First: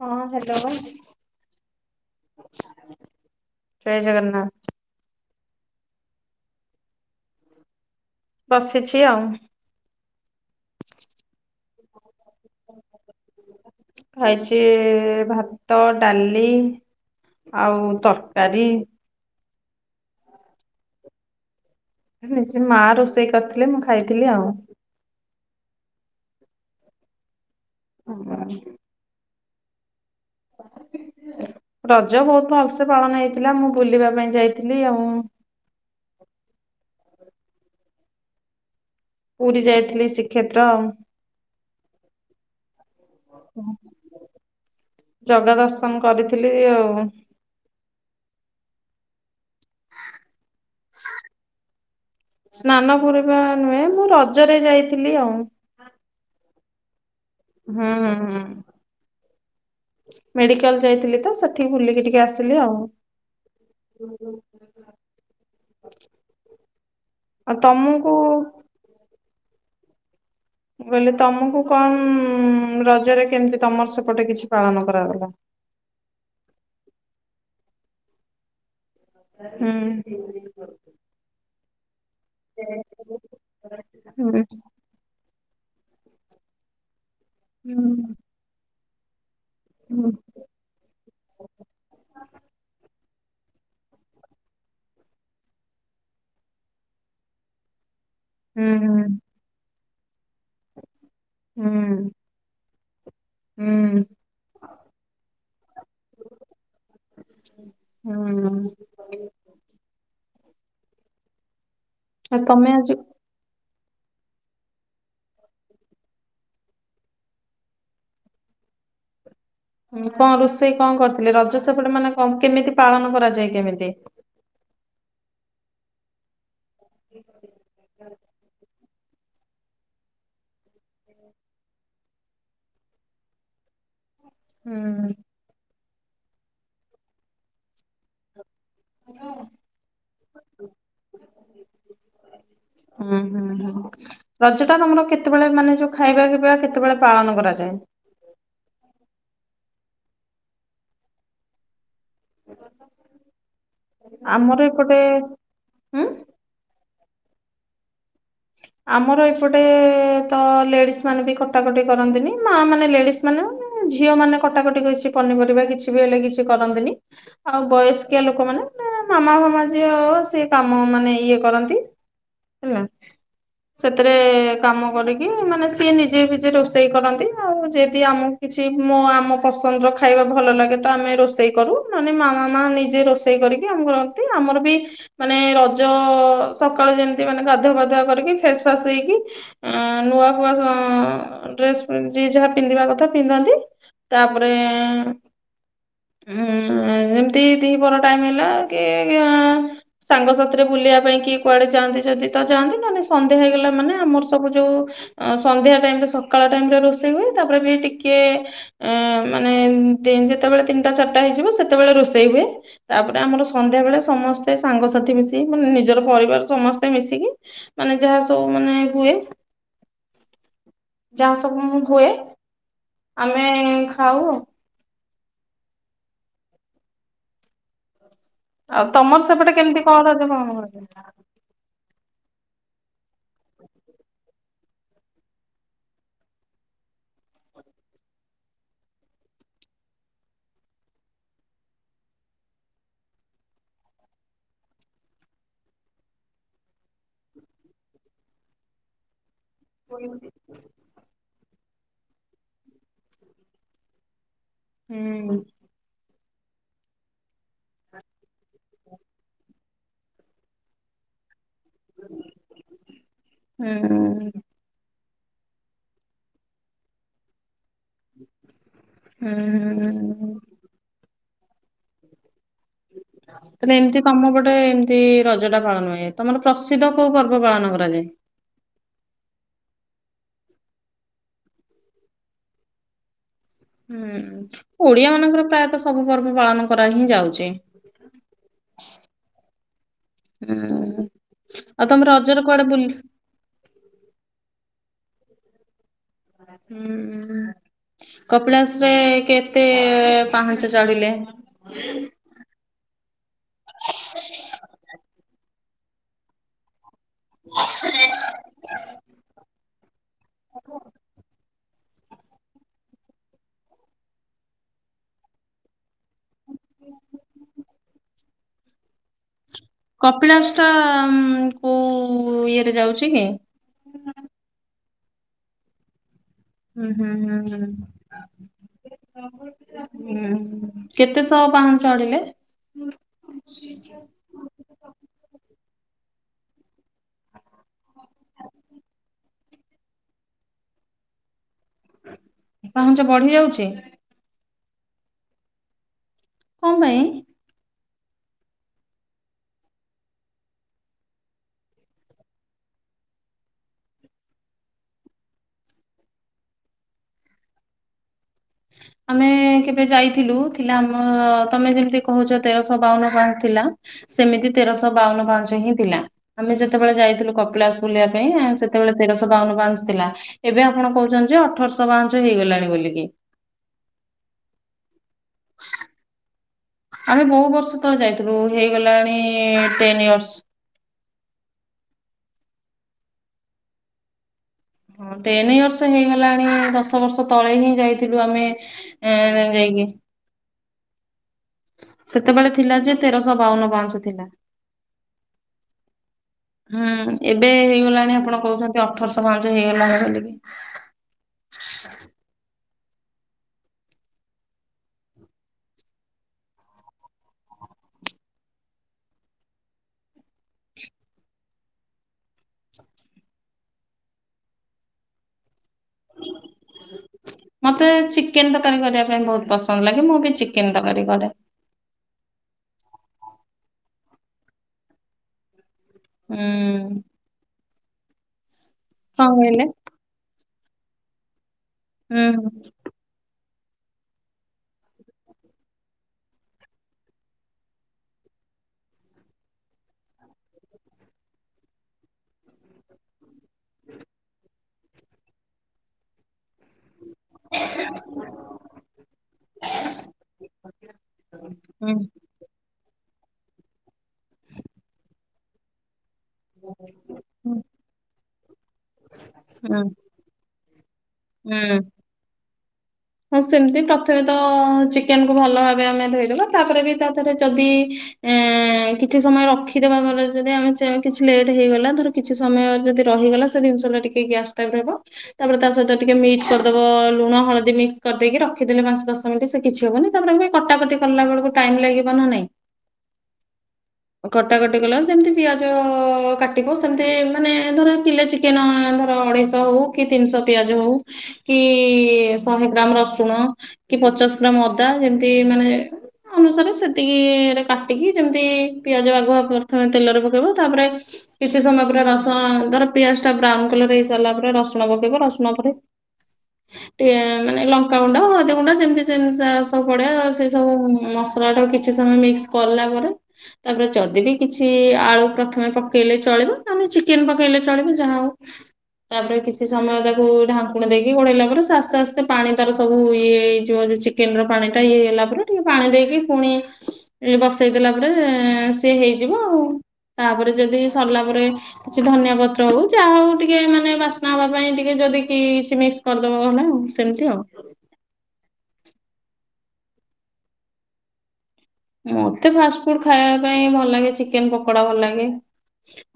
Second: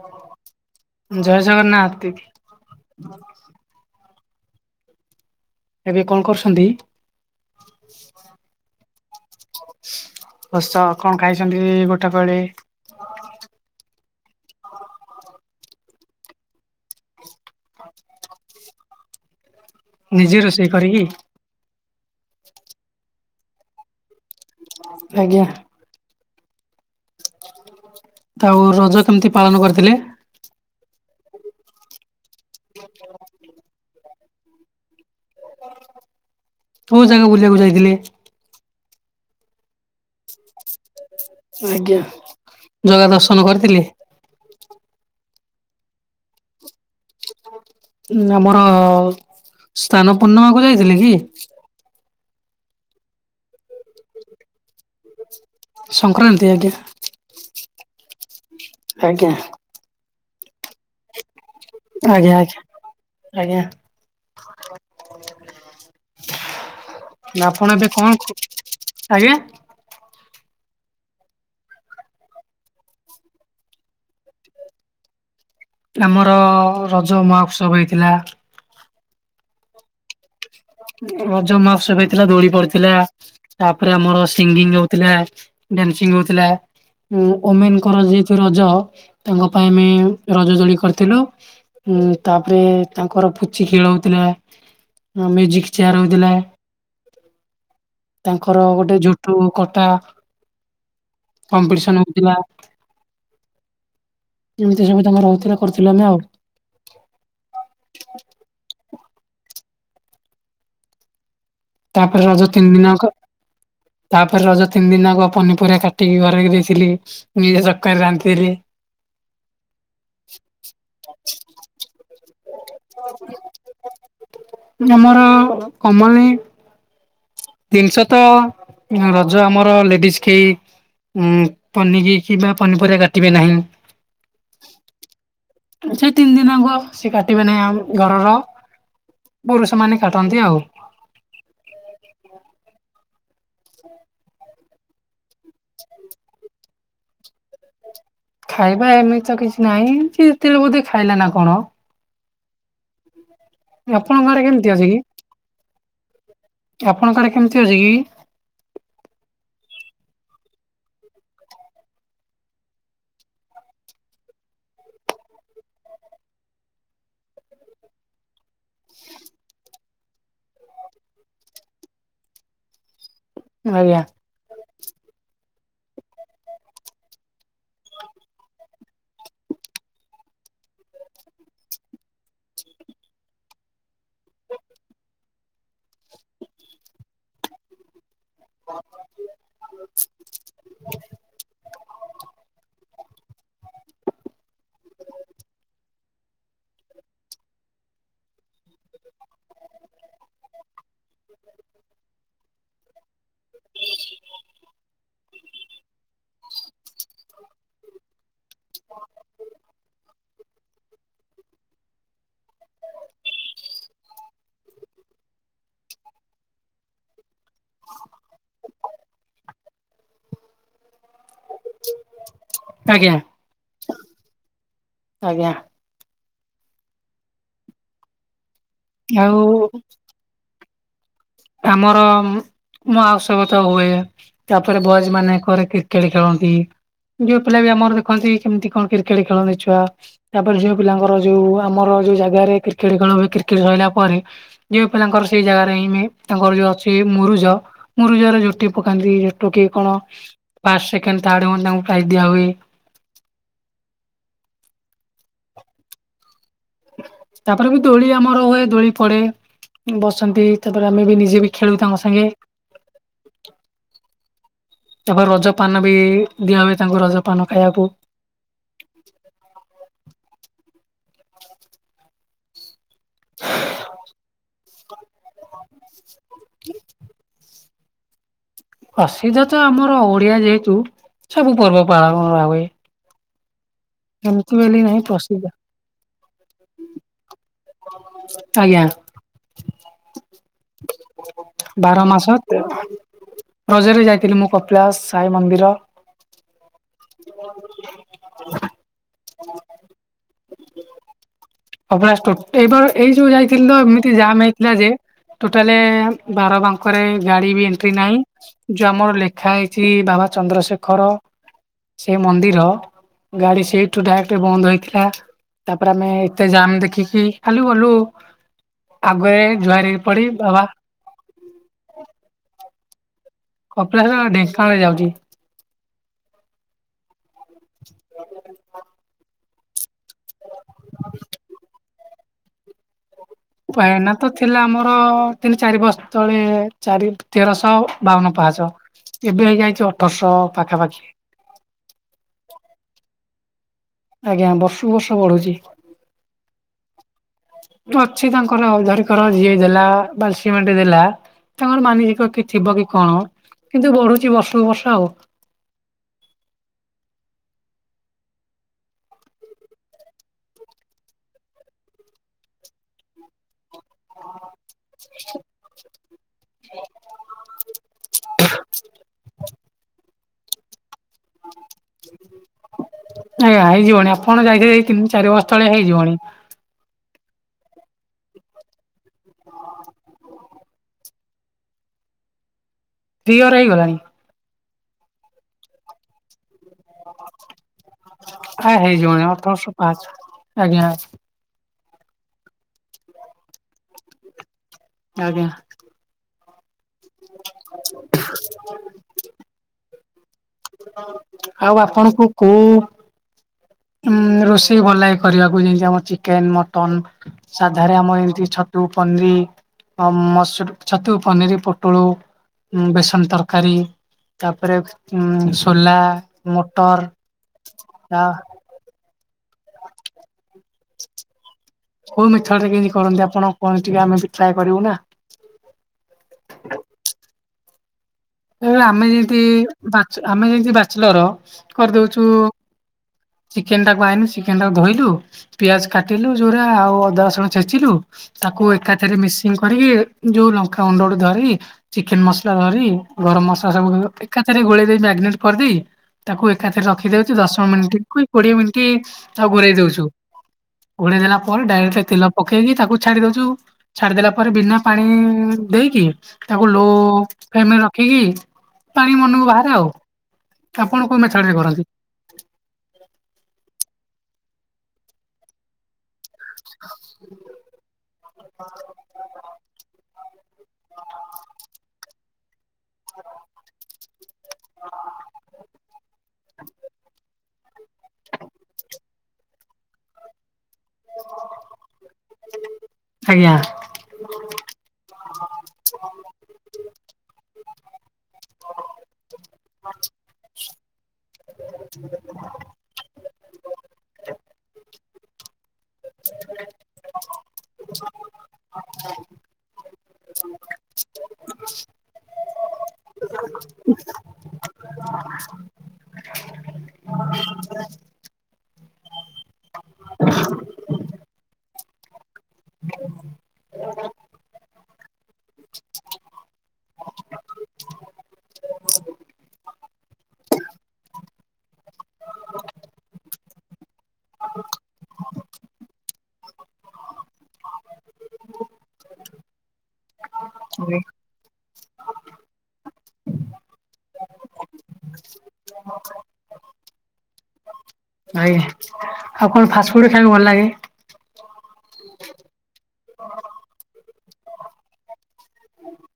ହଁ ହ୍ୟାଲୋ। [inaudible] ଜୟ ଜଗନ୍ନାଥ। ଜୟ ଜଗନ୍ନାଥ। ଏବେ କଣ କରୁଛନ୍ତି? ବସିଛି ଆଉ। ବସ, କଣ ଖାଇକନ୍ତି ଗୋଟେ? [unintelligible] ଖାଇଛି ଭାତ, ଡାଲି ଆଉ ତରକାରୀ। ନିଜେ ରୋଷେଇ କରିକି। [inaudible] ମା ରୋଷେଇ କରିଥିଲେ, ମୁଁ ଖାଇଥିଲି ଆଉ। [inaudible] ଆଜ୍ଞା। [unintelligible] ରଜ କେମିତି ପାଳନ କରିଥିଲେ? [inaudible] ରଜ ବହୁତ ଭଲସେ ପାଳନ ହେଇଥିଲା। ମୁଁ ବୁଲିବା ପାଇଁ ଯାଇଥିଲି ଆଉ। କୋଉ ଜାଗା ବୁଲିବାକୁ ଯାଇଥିଲେ? ପୁରୀ, ଯାଇଥିଲି ଶ୍ରୀକ୍ଷେତ୍ର। ଆଜ୍ଞା, ଜଗା ଦର୍ଶନ କରଥିଲେ? ଜଗା ଦର୍ଶନ କରିଥିଲି ଆଉ। ଆମର ସ୍ନାନ ପୂର୍ଣ୍ଣିମାକୁୁ ଯାଇଥିଲେ କି? ସ୍ନାନ ପୂର୍ଣ୍ଣିମା ନୁହେଁ, ମୁଁ ରଜରେ ଯାଇଥିଲି ଆଉ। ସଂକ୍ରାନ୍ତି ଆଜ୍ଞା। ହଁ ହଁ। ଆଜ୍ଞା। ମେଡିକାଲ ଯାଇଥିଲି, ତ ସେ ବୁଲିକି ଟିକେ ଆଜ୍ଞା। ଆସିଲି ଆଉ। ଆଜ୍ଞା [inaudible] ଆଜ୍ଞା। [inaudible] ଆଉ ଆପଣ ଏବେ କଣ ତମକୁ ଆଜ୍ଞା। ମୁଁ କହିଲି, ତମକୁ କଣ ରଜରେ କେମିତି ତମର ସେପଟେ କିଛି ପାଳନ କରାଗଲା? ଆମର ରଜ ମହୋତ୍ସବ ହେଇଥିଲା। ହୁଁ। ରଜ ମହତ୍ସବ ହେଇଥିଲା, ଦୋଳି ପଡିଥିଲା। ତାପରେ ଆମର ହୁଁ ସିଙ୍ଗିଙ୍ଗ ହଉଥିଲା, ଦାନ୍ସିଂ ହଉଥିଲା। ଓମେନଙ୍କର ହୁଁ ଯେହେତୁ ରଜ, ତାଙ୍କ ପାଇଁ ଆମେ ରଜ ଦୋଳି କରି ଥିଲୁ। ତାପରେ ତାଙ୍କର ପୁଚି ଖେଳ ହଉଥିଲା, ମ୍ୟୁଜିକ ଚେୟାର ହଉ ଥିଲା, ତାଙ୍କର ହୁଁ ଗୋଟେ ଝୋଟ କଟା ହୁଁ କମ୍ପିଟସନ ହଉଥିଲା। ହୁଁ [inaudible] ଏମିତି ସବୁ ତମର ରହୁଥିଲା, କରିଥିଲୁ ଆମେ ଆଉ। ହୁଁ। ତାପରେ ଆଉ ରଜ ତମେ ତିନି ଦିନ ଆଜି ଆଙ୍କ ତାପରେ ରଜ ତିନି ଦିନ ଆଙ୍କ ପନିପରିବା କାଟିକି ଘରି ଦେଇଥିଲି, ନିଜ ତରକାରୀ ରାନ୍ଧିଥିଲି। କଣ ରୋଷେଇ କଣ କରିଥିଲେ? ରଜ ସେପଟ ମାନେ କେମିତି ପାଳନ କରାଯାଏ, କେମିତି? ଆମର କମଲୀ ଜିନିଷ ତ ରଜ ଆମର ଲେଡିଜ୍ କି ଉଁ, ପନିକି କିବା ପନିପରିବା କାଟିବେ ନାହିଁ। ହୁଁ। ସେଇ ତିନି ଦିନ ଆଗ ସିଏ କାଟିବେ ନାହିଁ ଘରର। ପୁରୁଷ ମାନେ କାଟନ୍ତି ଆଉ। ହୁଁ ହୁଁ ହୁଁ ରଜ ଟା ତମର କେ କେତେବେଳେ ମାନେ ଯୋଉ ଖାଇବା ପିଇବା କେତେବେଳେ ପାଳନ କରାଯାଏ? ଖାଇବା ଏମିତି ତ କିଛି ନାହିଁ। ଯେଯେତେବେ ବୋଧେ ଖାଇଲା ନା କଣ? ଆପଣଙ୍କ ଆରେ ଆମର କେମିତି ଅଛି ଏପଟେ କି ଉଁ ଆପଣଙ୍କ କାଡେ କେମିତି ଅଛି କି? ଆମର ଏପଟେ ତ ଲେଡିସ୍ ମାନେ ବି କଟାକଟି କରନ୍ତିନି ମା ମାନେ ଲେଡିସ୍ ମାନେ ଝିଅ ମାନେ କଟାକଟି ବେଶି ପନିପରିବା କିଛି ବି ହେଲେ କିଛି କରନ୍ତିନି। ଆଉ ବୟସ୍କିଆ ଲୋକମାନେ ମାମା ଫାମା ଯିଏ ସେ କାମ ମାନେ ଇଏ କରନ୍ତି। ହେଲା ଆଜ୍ଞା ସେଥିରେ କାମ କରିକି ମାନେ ସିଏ ନିଜେ ନିଜେ ରୋଷେଇ କରନ୍ତି। ଆଉ ଯଦି ଆମକୁ କିଛି ମୋ ଆମ ପସନ୍ଦର ଖାଇବା ଭଲ ଲାଗେ ତ ଆମେ ରୋଷେଇ କରୁ। ନନେ ମାମା ମା ନିଜେ ରୋଷେଇ କରିକି ଆମକୁ ତି ଆମର ବି ମାନେ ରଜ ସକାଳୁ ଯେମିତି ମାନେ ଗାଧୁଆ ପାଧୁଆ କରିକି ଫେସ୍ ଫାସ୍‌ ହେଇ କିି ଉଁ ନୂଆଫୁଆ ଉଁ ଡ୍ରେସ୍‌ ପେଣ୍ଟ ଜି ଯାହା ପିନ୍ଧିବା କଥା ପିନ୍ଧନ୍ତି। ତାପରେ ଉଁ ଯେମିତି ଦିପହର ଟାଇମ୍ ହେଲା କି ଆଁ ସାଙ୍ଗସାଥିରେ ବୁଲିବା ପାଇଁ କିଏ କୁଆଡେ ଯାଆନ୍ତି ଯଦି ତ ଯାଆନ୍ତି ନହଲେ ସନ୍ଧ୍ୟାହେଇଗଲା ମାନେ ଆମର ସବୁଯୋଉ ସନ୍ଧ୍ୟାଟାଇମ୍ ରେ। ସକାଳ ଟାଇମ୍ ଟା ରୋଷେଇ ହୁଏ ତାପରେ ବି ଟିକେ ମାନେ ନ୍ତି ଯେତେବେଳେ ତିନିଟା ଚାରିଟା ହେଇଯିବ ସେତେବେଳେ ରୋଷେଇ ହୁଏ। ତାପରେ ଆମର ସନ୍ଧ୍ୟା ବେଳେ ସମସ୍ତେ ସାଙ୍ଗସାଥି ମିଶିକି ମାନେ ନିଜର ପରିବାର ସମସ୍ତେ ମିଶିକି ମାନେ ଯାହା ସବୁ ମାନେ ହୁଏ। ଯାହା ସବୁ ହୁଏ ଆଜ୍ଞା ଆମେ ଖାଉ ଆଉ। ଆଜ୍ଞା। ଆଉ ତମର ସେପଟେ କେମିତି କଣ [unintelligible] ଆମର ମୁଁ ମୁଁ ଆଉ ସବୁ କଥା ହୁଏ ତାପରେ ବଏଜ୍‌ ମାନେ କରେ କ୍ରିକେଟ୍ ଖେଳନ୍ତି। ଝିଅ ପିଲା ବି ଆମର ଦେଖନ୍ତି କେମିତି କଣ କ୍ରିକେଟ୍ ଖେଳନ୍ତି ଛୁଆ। ତାପରେ ଝିଅ ପିଲାଙ୍କର ଯୋଉ ଆମର ଯୋଉ ଜାଗାରେ କ୍ରିକେଟ୍‌ ଖେଳ ହୁଏ କ୍ରିକେଟ୍ ସରିଲା ପରେ ଝିଅ ପିଲାଙ୍କର ସେଇ ଜାଗାରେ ହିଁ ହୁଏ। ତାଙ୍କର ଯୋଉ ଅଛି ମୁରୁଜ ମୁରୁଜରେ ଝୋଟି ପକାନ୍ତି ଟୁ କି କଣ। ଫାଷ୍ଟ ସେକେଣ୍ଡ ଥାର୍ଡ଼ ହୁଅନ୍ତି ତାଙ୍କୁ ପ୍ରାଇଜ୍ ଦିଆ ହୁଏ। ହୁଁ। ତାପରେ ବି ଦୋଳି ଆମର ହୁଏ ଦୋଳି ପଡେ ବସନ୍ତି ତାପରେ ଆମେ ବି ନିଜେ ବି ଖେଳୁ ତାଙ୍କ ସାଙ୍ଗେ। ହୁଁ ହୁଁ। ତାପରେ ରଜପାନ ବି ଦିଆ ହୁଏ ତାଙ୍କୁ ରଜପାନ ଖାଇଆକୁ। ହୁଁ। ତମେ ଏମିତି କାମ ବ ତାପରେ ଏମିତି ରଜ ଟା ପାଳନ ହୁଏ। ତମର ପ୍ରସିଦ୍ଧ କୋଉ ପର୍ବ ପାଳନ କରାଯାଏ? ପ୍ରସିଦ୍ଧ ତ ଆମର ଓଡିଆ ଯେହେତୁ ସବୁ ପର୍ବ ପାଳନ କରାହୁଏ। ହୁଁ ନାହିଁ ଓଡିଆ ମାନଙ୍କର ପ୍ରସିଦ୍ଧ ପ୍ରାୟତଃ ସ ସବୁ ପର୍ବ ପାଳନ କରା ହିଁ ଯାଉଛି। ଆଜ୍ଞା। ହୁଁ ଆଉ ବାର ତମେ ମାସ ରଜରେ କୁଆଡେ ବୁଲ୍ ରଜରେ ଯାଇଥିଲି ମୁଁ କପିଳାସ ସାଇ ମନ୍ଦିର। ହୁଁ। କପିଳାସ ରେ କେତେ ପାହାଞ୍ଚ ଚଢିଲେ? କପିଳାସ ଟୋଟା, ଏଇ ଏଇ ଯୋଉ ଯାଇଥିଲି ତ ଏମିତି ଜାମ୍ ହେଇଥିଲା ଯେ, ଟୋଟାଲେ ବାର ପାଉ ଖରେ ଗାଡି ବି ଏଣ୍ଟ୍ରି ନାହିଁ। ଯୋଉ ଆମର ଲେଖା ହେଇଛି ବାବା ଚନ୍ଦ୍ରଶେଖର ସେ ମନ୍ଦିର, ଗାଡି ସେଇଠୁ ଡାଇରେକ୍ଟ ବନ୍ଦ ହେଇଥିଲା। ତାପରେ ଆମେ ଏତେ ଯାମ୍ ଦେଖିକି, ଖାଲୁ ଗଲୁ ଆଗରେ ଜୁଆର ହେଇ ପଡି କପିଳାସ ବାବା ଟା ଉମ କଉ ଇଏରେ ଯାଉଛି କି? କପିଳାସ ଟା ଢେଙ୍କାନାଳରେ ଯାଉଛି। ହୁଁ ହୁଁ ହୁଁ ହୁଁ। [unintelligible] ହୁଁ ହୁଁ କେତେ ଶହ ପାହାଁଚ ଚଢିଲେ? ପାଇନା ତ ଥିଲା ଆମର ତିନି ଚାରି ବର୍ଷ ତଳେ ଚାରି ତେରଶହ ବାବନ ପାହାଚ। ଏବେ ହେଇଯାଇଛି ଅଠରଶହ ପାଖାପାଖି। ପାହଞ୍ଚ ବଢି ଯାଉଛି? ଆଜ୍ଞା ବର୍ଷ କୁ ବର୍ଷ ବଢୁଛି। କଣ ପାଇଁ? ଅଛି ତାଙ୍କର ଅଉ ଧରକର ଯିଏ ଦେଲା ବାଲି, ସିମେଣ୍ଟ ଦେଲା ତାଙ୍କର ମାନସିକ କି ଥିବ କି କଣ? କିନ୍ତୁ ବଢୁଛି ବର୍ଷକୁ ବର୍ଷ ଆଉ। ଆମେ ମେ କେବେ ଯାଇଥିଲୁ ଥିଲା ଆମ ତମେ ଯେମିତି କହୁଛ ତେରଶହ ବାଉନ ପାହାଚ ଥିଲା। ସେମିତି ତେରଶହ ବାଉନ ପାହାଚ ହିଁ ଥିଲା। ଆମେ ଯେତେବେଳେ ଯାଇଥିଲୁ କପିଳାସ ବୁଲିବା ପାଇଁ ଆ ସେତେବେଳେ ତେରଶହ ବାଉନ ପାହାଚ ଥିଲା। ଏବେ ଆପଣ କହୁଛନ୍ତି ଯେ ଅଠରଶହ ପାହଚ ହେଇଗଲାଣି ବୋଲି କି। ଆଜ୍ଞା ହେଇଯିବଣି। ଆପଣ ଯାଇଥିବେ ଏଇ ତିନି ଚାରି ବର୍ଷ ତଳେ ହେଇଯିବଣି। ଆମେ ବହୁ ବର୍ଷ ତଳେ ଯାଇଥିଲୁ ହେଇଗଲାଣି ଟେନ ଇୟର୍ସ। ଦି ଇଅର ହେଇଗଲାଣି। ହଁ ଟେନ ଇୟର୍ସ ହେଇଗଲାଣି ଦଶ ଦଶ ବର୍ଷ ତଳେ ହିଁ ଯାଇଥିଲୁ ଆମେ ଆ ହେଇଯିବଣି ଏଁ ଅଠରଶହ ଯାଇକି। ପାଞ୍ଚ ଆଜ୍ଞା। ସେତେବେଳେ ଥିଲା ଯେ ତେରଶହ ବାଉନ ପାହଚ ଥିଲା। ଆଜ୍ଞା। ହୁଁ ଏବେ ହେଇଗଲାଣି ଆପଣ କହୁଛନ୍ତି ଅଠରଶହ ପାହଚ ହେଇଗଲାଣି ବୋଲିକି। ଆଉ ଆପଣଙ୍କୁ କୋଉ ଉଁ ରୋଷେଇ ଭଲଲାଗେ କରିବାକୁ ଯେମିତି ଆମ ଚିକେନ, ମଟନ। ସାଧାରେ ଆମ ଏମତି ଛତୁ, ପନିର। ଅ ମସରୁତ ଛତୁ, ପନିର, ପୋଟଳ। ଉଁ ବେସନ ତରକାରୀ, ତାପରେ ଉଁ ସୋଲା। ମଟର ମତେ ଆ ଚିକେନ ତରକାରୀ କରିବା ପାଇଁ ବହୁତ ପସନ୍ଦ ଲାଗେ ମୁଁ ବି ଚିକେନ ତରକାରୀ କରେ। କୋଉ ମେଥୋଡ ରେ କେମିତି କରନ୍ତି ଆପଣ କୁହନ୍ତୁ ଟିକେ ଆମେ ବି ଟ୍ରାଏ କରିବୁ ନା। ହୁଁ। ଏବେ ଆମେ କଣ ଯେମତି କହିଲେ? ବାଚ ଆମେ ଯେମିତି ବାଚଲର ହୁଁ କରିଦଉଛୁ ହୁଁ ଚିକେନ ଟାକୁ ଆଇଁଲୁ, ଚିକେନ ଟାକୁ ଧୋଇଲୁ ପିଆଜ କାଟିଲୁ ଯୋଉରା ଆଉ ଅଦା ରସୁଣ ଛେଚିଲୁ ତାକୁ ଏକାଥିରେ ମିସିଂ କରିକି, ଯୋଉ ଲଙ୍କା ଗୁଣ୍ଡ ଧରି, ଚିକେନ ମସଲା ଧରି ଗରମ ମସଲା ସବୁ ଏକାଥରେ ଗୋଳେଇ ଦେଇ ମ୍ୟାଗ୍ନେଟ କରିଦେଇ। ତାକୁ ଏକାଥରେ ରଖି ଦଉଛୁ ଦଶ ମିନିଟ କି କୋଡିଏ ମିନିଟ୍ ତାକୁ ଘୁରେଇ ଦଉଛୁ। ଘୋଡେଇ ଦେଲା ପରେ ଡାଇରେକ୍ଟ ତେଲ। ପକେଇକି ତାକୁ ଛାଡି ଦଉଛୁ ଛାଡିଦେଲା ପରେ ବିନା ପାଣି ଦେଇକି। ତାକୁ ଲୋ ହୁଁ ଫ୍ଲେମ ରେ ରଖିକି ପାଣି ମନକୁ ବାହାରେ ହୁଁ ଆଉ। ତ ଆପଣ କୋଉ ମେଥଡରେ ହୁଁ। କରନ୍ତି। ହଁ ସେମିତି ପ୍ରଥମେ ତ ଚିକେନ କୁ ଭଲ ଭାବେ ଆମେ ଧୋଇଦବା। ତାପରେ ବି ତା ଦେହରେ ଯଦି ଏ କିଛି ସମୟ ରଖି ଦେବା ଭଲରେ ଯଦି ଆମେ କିଛି ଲେଟ୍ ହେଇଗଲା ଧର କିଛି ସମୟ ଅ ଯଦି ରହିଗଲା ସେ ଜିନିଷ ଟା ଟିକେ ଗ୍ୟାସ୍ ଟାଇପ୍ ର ହେବ ତାପରେ ତା ସହିତ ଟିକେ ମି କ୍ସ କରିଦବ ଲୁଣ ହଳଦୀ ମିକ୍ସ କରିଦେଇକି ରଖିଦେଲେ ପାଞ୍ଚ ଦଶ ମିନିଟ ସେ କିଛି ହବନି ତାପରେ ଏ କଟାକଟି। କଲା ବେଳକୁ ଟାଇମ ଲାଗିବ ନା ନାଇଁ। ଆଜ୍ଞା ଆଉ କଟାକଟି କଲା ବେଳକୁ ସେମିତି ପିଆଜ କାଟିବ ସେମିତି ମାନେ ଧର କିଲେ ଚି କେନ ଧର ଅଢେଇଶହ ହଉ କି ତିନିଶହ ପିଆଜ ହଉ କି ଶହେ। ଗ୍ରାମ ରସୁଣ କି ପଚାଶ ଗ୍ରାମ ଅଦା ଯେମିତି ମାନେ। ଅନୁସାରେ ସେତିକି ରେ କାଟିକି ଯେମିତି ପିଆଜ ଆଗୁଆ ପ୍ରଥମେ ତେଲରେ ପକେଇବ ତାପରେ। କିଛି ସମୟ ପରେ ରସ ଧର ପିଆଜ ଟା ବ୍ରାଉନ କଲର ହେଇ ସାରିଲା ପରେ ରସୁଣ ପକେଇବ ରସୁଣ ଉପରେ ଟିକେ ମାନେ ଲଙ୍କାଗୁଣ୍ଡ ହଳଦୀ ଗୁଣ୍ଡ ସେମିତି ସେ ସବୁ ପଡେ ସେ ସବୁ ମସଲା ଟା କିଛି ସମୟ ମିକ୍ସ କଲା ପରେ ତାପରେ ଯଦି ବି କି କିଛି ଆଳୁ ପ୍ରଥମେ ପକେଇଲେ ଚଳିବ ନହେଲେ ଚିକେନ ପକେଇଲେ ଚଳିବ ଯାହା ହଉ ତାପରେ କିଛି ସମୟ ତାକୁ ଢାଙ୍କୁଣି ଦେଇକି ଘୋଡେଇଲା ପରେ ସେ ଆସ୍ତେ ଆ ସେ ପାଣି ତାର ସବୁ ଇଏ ହେଇଯିବ ଯୋଉ ଚିକେନ ର ପାଣି ଟା ଇଏ ହେଇଲା ପରେ ଟିକେ ପାଣି ଦେଇକି ପୁଣି ବସେଇଦଲା ପରେ ସିଏ ହେଇଯିବ ଆଉ ତାପରେ ଯଦି ସରିଲା ପରେ କିଛି ଧନିଆ ପତ୍ର ହଉ ଯାହା ହଉ ଟିକେ ମାନେ ବାସ୍ନା ହେବା ପାଇଁ ଟିକେ ଯଦି କି କିଛି ମିକ୍ସ କରିଦବ ନହେଲେ ଆଉ ସେମିତି ଆଉ ଆଜ୍ଞା ଆଉ କଣ ଫାଷ୍ଟ ଫୁଡ ଖାଇବାକୁ ଭଲ ଲାଗେ ମତେ ଫାଷ୍ଟ ଫୁଡ ଖାଇବା ପାଇଁ ଭଲ ଲାଗେ ଚିକେନ ପକୋଡା ଭଲ ଲାଗେ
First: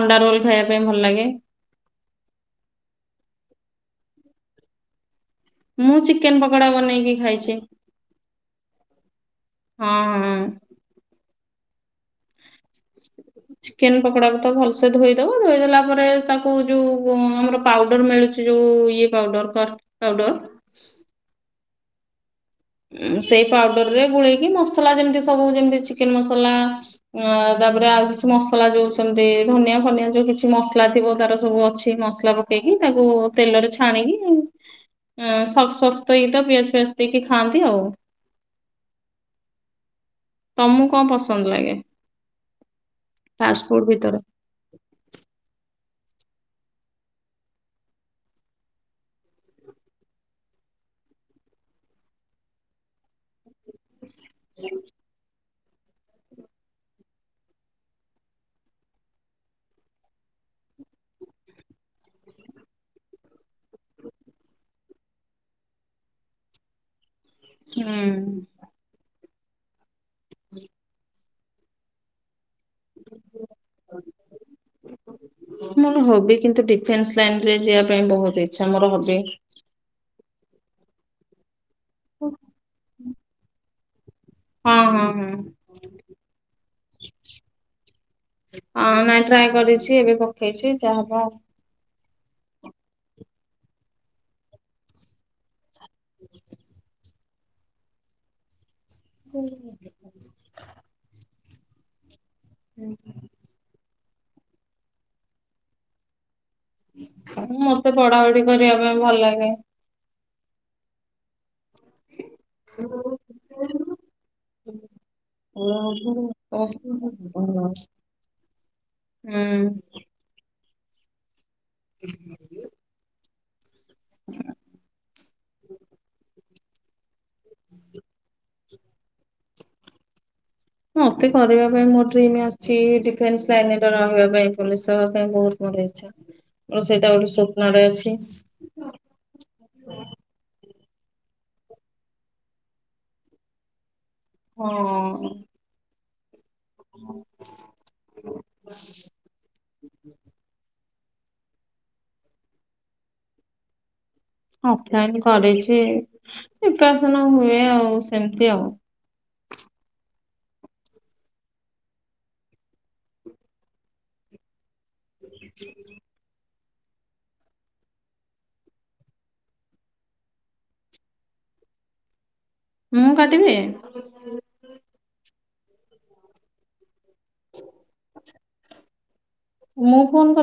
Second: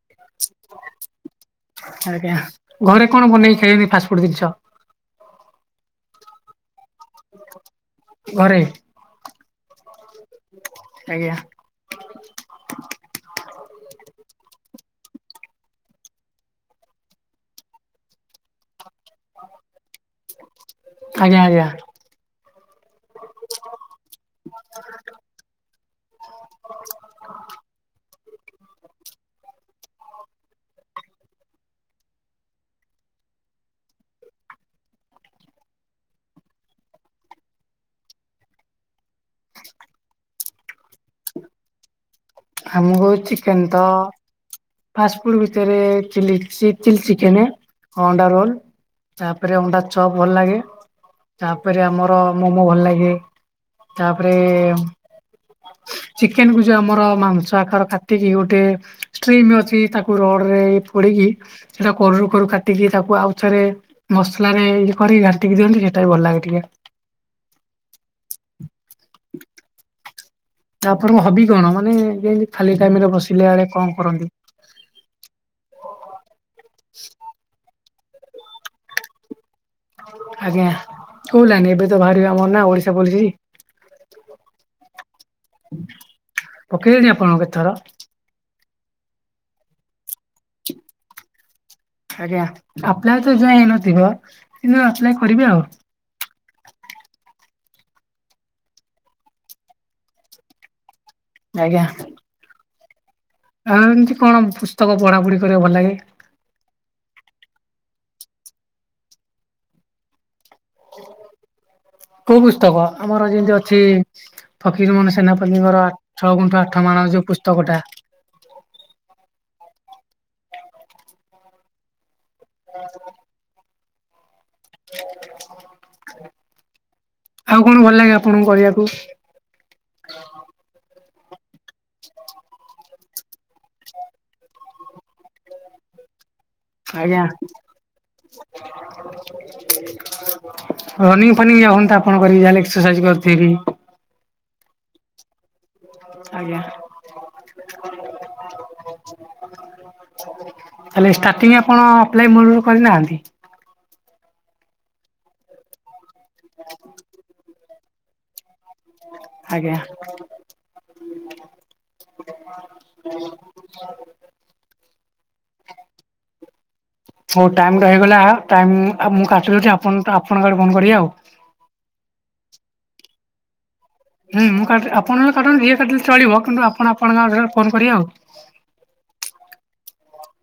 ଅଣ୍ଡା ରୋଲ ଖାଇବା ପାଇଁ ଭଲ ଲାଗେ ଆଜ୍ଞା ଘରେ କଣ ବନେଇ ଖାଇବେ ଫାଷ୍ଟଫୁଡ୍ ଜିନିଷ ମୁଁ ଚିକେନ ପକୋଡା ବନେଇକି ଖାଇଛି ଘରେ ହଁ ହଁ। ଆଜ୍ଞା ହ ଚିକେନ ପକୋଡାକୁ ତ ଭଲସେ ଧୋଇଦବ ଧୋଇଦେଲା ପରେ ତାକୁ ଯୋଉ ଆମର ପାଉଡର ମିଳୁ ଛି ଯୋଉ ଇଏ ପାଉଡର କଷ୍ଟ ପାଉଡର ଆଜ୍ଞା ଆଜ୍ଞା ସେଇ ପାଉଡର ରେ ଗୋଳେଇକି ମସଲା ଯେମିତି ସବୁ ଯେମିତି ଚିକେନ ମସଲା ଅ ତାପରେ ଆଉ କିଛି ମସଲା ଯୋଉଛନ୍ତି ଧନିଆ ଫନିଆ ଯୋଉ କିଛି ମସଲା ଥିବ ତାର ସବୁ ଅଛି ମସ ଲା ପକେଇକି ତାକୁ ତେଲରେ ଛାଣିକି ସକ୍ସ ଫକ୍ସ ଦେଇକି ତ ପିଆଜ ଫିଆଜ ଦେଇକି ଖାଆନ୍ତି ଆଉ ତମକୁ କଣ ପସନ୍ଦ ଲାଗେ ଆମକୁ ଚିକେନ ଫାଷ୍ଟ ଫୁଡ ତ ଭିତରେ? ଫାଷ୍ଟ ଫୁଡ ଭିତରେ ଚିଲି ଚି ଚିଲି ଚିକେନ ଆଉ ଅଣ୍ଡା ରୋଲ ତାପରେ ଅଣ୍ଡା ଚପ ଭଲ ଲାଗେ ତାପରେ ଆମର ମୋମୋ ଭଲ ଲାଗେ ତାପରେ ଚିକେନ କୁ ଯେ ଆମର ମାଂସ ଆକାର କାଟିକି ଗୋଟେ ଷ୍ଟ୍ରିମ ଅଛି ତାକୁ ରଡରେ ପୋଡିକି ସେଟା କରରୁ କରୁ କାଟିକି ତାକୁ ଆଉ ଥରେ ମସଲା ଇଏ କରିକି ଘାନ୍ଟିକି ଦିଅନ୍ତି ସେଇଟା ବି ଭଲ ଲାଗେ ଟିକେ। ହୁଁ। ତାପରେ ହବି କଣ ମାନେ ଯେମତି ଖାଲି ଟାଇମରେ ବସିଲା ବେଳେ କଣ କରନ୍ତି? ମୋର ହବି କିନ୍ତୁ ଡିଫେନ୍ସ ଲାଇନରେ ଯିବା ପାଇଁ ବହୁତ ଇଚ୍ଛା ମୋର ହବି। ଆଜ୍ଞା କୁଲାନି ଏବେ ତ ବାହାରିବ ଆମର ନା ଓଡିଶା ପୋଲିସ। ହଁ ହଁ ହଁ। ପକେଇଲେଣି ଆପଣ କେତେ ଥର? ହଁ ନାଇଁ ଟ୍ରାଏ କରିଛି ଏବେ ପକେଇଛି ଯାହା ହବ ଆଉ। ଆଜ୍ଞା ଆପ୍ଲାଏ ତ ଏ ଯାଏଁ ହେଇନଥିବ କିନ୍ତୁ ଆପ୍ଲାଏ କରିବେ ଆଉ। [inaudible] [inaudible] ଆଜ୍ଞା। [inaudible] ଆଉ ଏମିତି କଣ ପୁସ୍ତକ ପଢା ପଢି କରିବାକୁ ଭଲ ଲାଗେ? ମୋତେ ପଢାପଢି କରିବା ପାଇଁ ଭଲ ଲାଗେନି। କୋଉ ପୁସ୍ତକ ହୁଁ। ଆମର ଯେମିତି ଅଛି ଫକୀର ମୋନ ସେନାପତୀଙ୍କର ଛଅଗୁଣ୍ଠ ଆଠ ମାଣ ଯଉ ପୁସ୍ତକଟା। ହୁଁ। [inaudible] [inaudible] ଆଉ କଣ ଭଲ ଲାଗେ ଆପଣଙ୍କୁ କରିବାକୁ? [inaudible] ମତେ କରିବା ପାଇଁ ମୋର ଡ୍ରିମ ଅଛି ଡିଫେନ୍ସ ଲାଇନରେ ରହିବା ପାଇଁ ପୋଲିସ ହେବା ପାଇଁ ବହୁତ ମୋର ଇଚ୍ଛା। ମୋର ସେଇଟା ଆଜ୍ଞା ଗୋଟେ ସ୍ୱପ୍ନଟେ ଅଛି। ରନିଙ୍ଗ ଫନିଂ ଯାଉ ହନ୍ତା ଆପଣ କରିକି ଯାହେଲେ ଏକ୍ସରସାଇଜ କରିଥିବି। ହଁ। ଆଜ୍ଞା। ତାହେଲେ ଷ୍ଟାର୍ଟିଂ ଆପଣ ଆପ୍ଲାଏ ମୂଳରୁ କରିନାହାନ୍ତି। ଅଫଲାଇନ୍ କରିଛି ପ୍ରେପରେସନ ହୁଏ ଆଉ ସେମିତି ଆଉ। ଆଜ୍ଞା। [inaudible] [inaudible] ହଉ ଟାଇମ ତ ହେଇଗଲା ଟାଇମ ମୁଁ କାଟି ଦେଉଛି ଆପଣଙ୍କ ଆଡୁ ଫୋନ କରିବ ଆଉ। ମୁଁ କାଟିବି? ହଁ [unintelligible] ଯିଏ କାଟିଲେ ଚଳିବ କିନ୍ତୁ [unintelligible] ଆପଣ ଆପଣଙ୍କ ଫୋନ କରିବେ ଆଉ। ମୁଁ ଫୋନ କରିବି?